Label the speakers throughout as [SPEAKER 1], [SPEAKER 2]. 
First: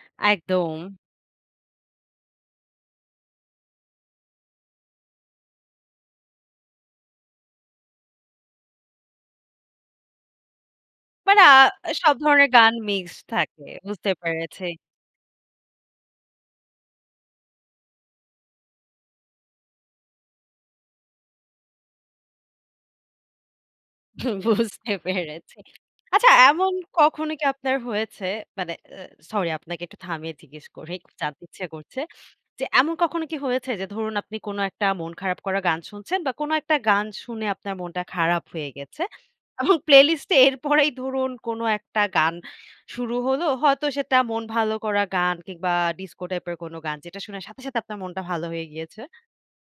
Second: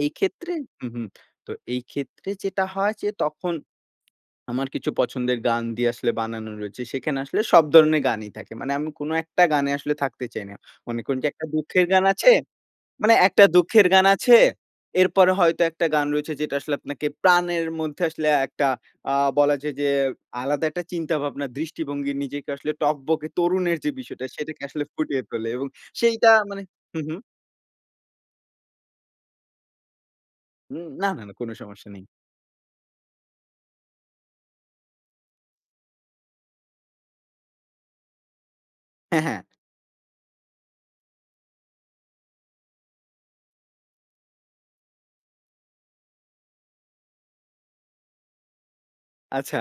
[SPEAKER 1] এই ক্ষেত্রে
[SPEAKER 2] একদম।
[SPEAKER 1] হু, হু। তো এই ক্ষেত্রে যেটা হয় যে, তখন আমার কিছু পছন্দের গান দিয়ে আসলে বানানো রয়েছে, সেখানে আসলে সব ধরণের গানই থাকে। মানে আমি কোন একটা গানে আসলে থাকতে চাই না। মনে করুন যে
[SPEAKER 2] মানে
[SPEAKER 1] একটা
[SPEAKER 2] আ
[SPEAKER 1] দুঃখের গান
[SPEAKER 2] সব
[SPEAKER 1] আছে
[SPEAKER 2] ধরনের গান
[SPEAKER 1] মানে
[SPEAKER 2] মিক্সড
[SPEAKER 1] একটা
[SPEAKER 2] থাকে।
[SPEAKER 1] দুঃখের গান
[SPEAKER 2] বুঝতে
[SPEAKER 1] আছে।
[SPEAKER 2] পেরেছি।
[SPEAKER 1] এরপরে হয়তো একটা গান রয়েছে, যেটা আসলে আপনাকে প্রাণের মধ্যে আসলে একটা আ বলা যায় যে, আলাদা একটা চিন্তাভাবনা, দৃষ্টিভঙ্গি নিজেকে আসলে টকবকে তরুণের যে বিষয়টা,
[SPEAKER 2] হু,
[SPEAKER 1] সেটাকে আসলে
[SPEAKER 2] বুঝতে
[SPEAKER 1] ফুটিয়ে তোলে
[SPEAKER 2] পেরেছি।
[SPEAKER 1] এবং
[SPEAKER 2] আচ্ছা,
[SPEAKER 1] সেইটা মানে
[SPEAKER 2] এমন
[SPEAKER 1] হু, হু।
[SPEAKER 2] কখনো কি আপনার হয়েছে? মানে এ সরি! আপনাকে একটু থামিয়ে জিজ্ঞেস
[SPEAKER 1] হু।
[SPEAKER 2] করি,
[SPEAKER 1] না,
[SPEAKER 2] খুব
[SPEAKER 1] না, না
[SPEAKER 2] জানতে
[SPEAKER 1] কোন
[SPEAKER 2] ইচ্ছে
[SPEAKER 1] সমস্যা
[SPEAKER 2] করছে।
[SPEAKER 1] নেই।
[SPEAKER 2] যে এমন কখনো কি হয়েছে? যে ধরুন, আপনি কোন একটা মন খারাপ করা গান শুনছেন বা কোন একটা গান শুনে আপনার মনটা খারাপ হয়ে গেছে
[SPEAKER 1] হ্যাঁ, হ্যাঁ।
[SPEAKER 2] এবং প্লেলিস্ট এ এরপরেই ধরুন কোনো একটা গান শুরু হলো, হয়তো সেটা মন ভালো করা গান কিংবা ডিস্কো টাইপের কোন গান, যেটা শুনে সাথে, সাথে আপনার মনটা ভালো হয়ে গিয়েছে?
[SPEAKER 1] আচ্ছা,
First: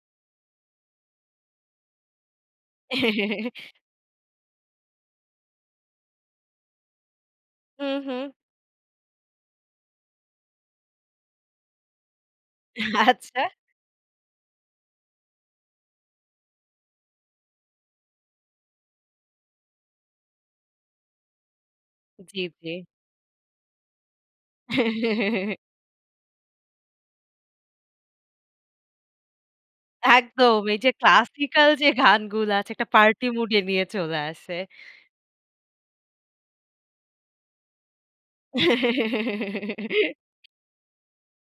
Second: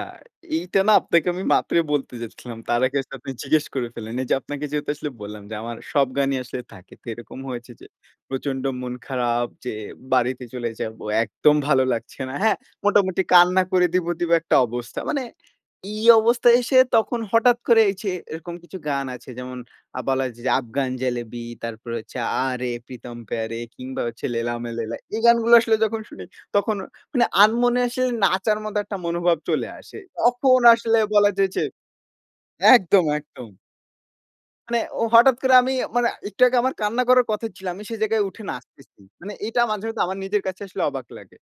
[SPEAKER 1] এইটা না, আপনাকে আমি মাত্র বলতে যাচ্ছিলাম। তার আগে আপনি জিজ্ঞেস করে ফেললেন। এই যে আপনাকে যেহেতু আসলে বললাম যে, আমার সব গানই আসলে থাকে তো এরকম হয়েছে যে,
[SPEAKER 2] হুম, হুম।
[SPEAKER 1] প্রচন্ড মন খারাপ যে বাড়িতে চলে যাব। একদম ভালো লাগছে না, হ্যাঁ? মোটামুটি
[SPEAKER 2] আচ্ছা।
[SPEAKER 1] কান্না করে দিব, দিব একটা অবস্থা। মানে এই অবস্থায় এসে তখন হঠাৎ করে এছে এরকম কিছু গান আছে যেমন, আ বলা যায় যে, 'আফগান জেলেবি' তারপরে হচ্ছে
[SPEAKER 2] জি,
[SPEAKER 1] 'Aa Re
[SPEAKER 2] জি।
[SPEAKER 1] Pritam Pyaare' কিংবা হচ্ছে 'Laila Main Laila' এই গানগুলো আসলে যখন শুনি, তখন অ আনমনে আসলে নাচার মতো একটা মনোভাব চলে আসে।
[SPEAKER 2] একদম
[SPEAKER 1] তখন
[SPEAKER 2] এই যে
[SPEAKER 1] আসলে বলা যায় যে
[SPEAKER 2] ক্লাসিক্যাল যে গানগুলা আছে, একটা
[SPEAKER 1] একদম,
[SPEAKER 2] পার্টি মুড
[SPEAKER 1] একদম।
[SPEAKER 2] এ নিয়ে চলে আসে।
[SPEAKER 1] মানে ও হঠাৎ করে আমি মানে, একটু আগে আমার কান্না করার কথা ছিল। আমি সেই জায়গায় উঠে নাচতেছি। মানে এটা মাঝে মধ্যে আমার নিজের কাছে আসলে অবাক লাগে।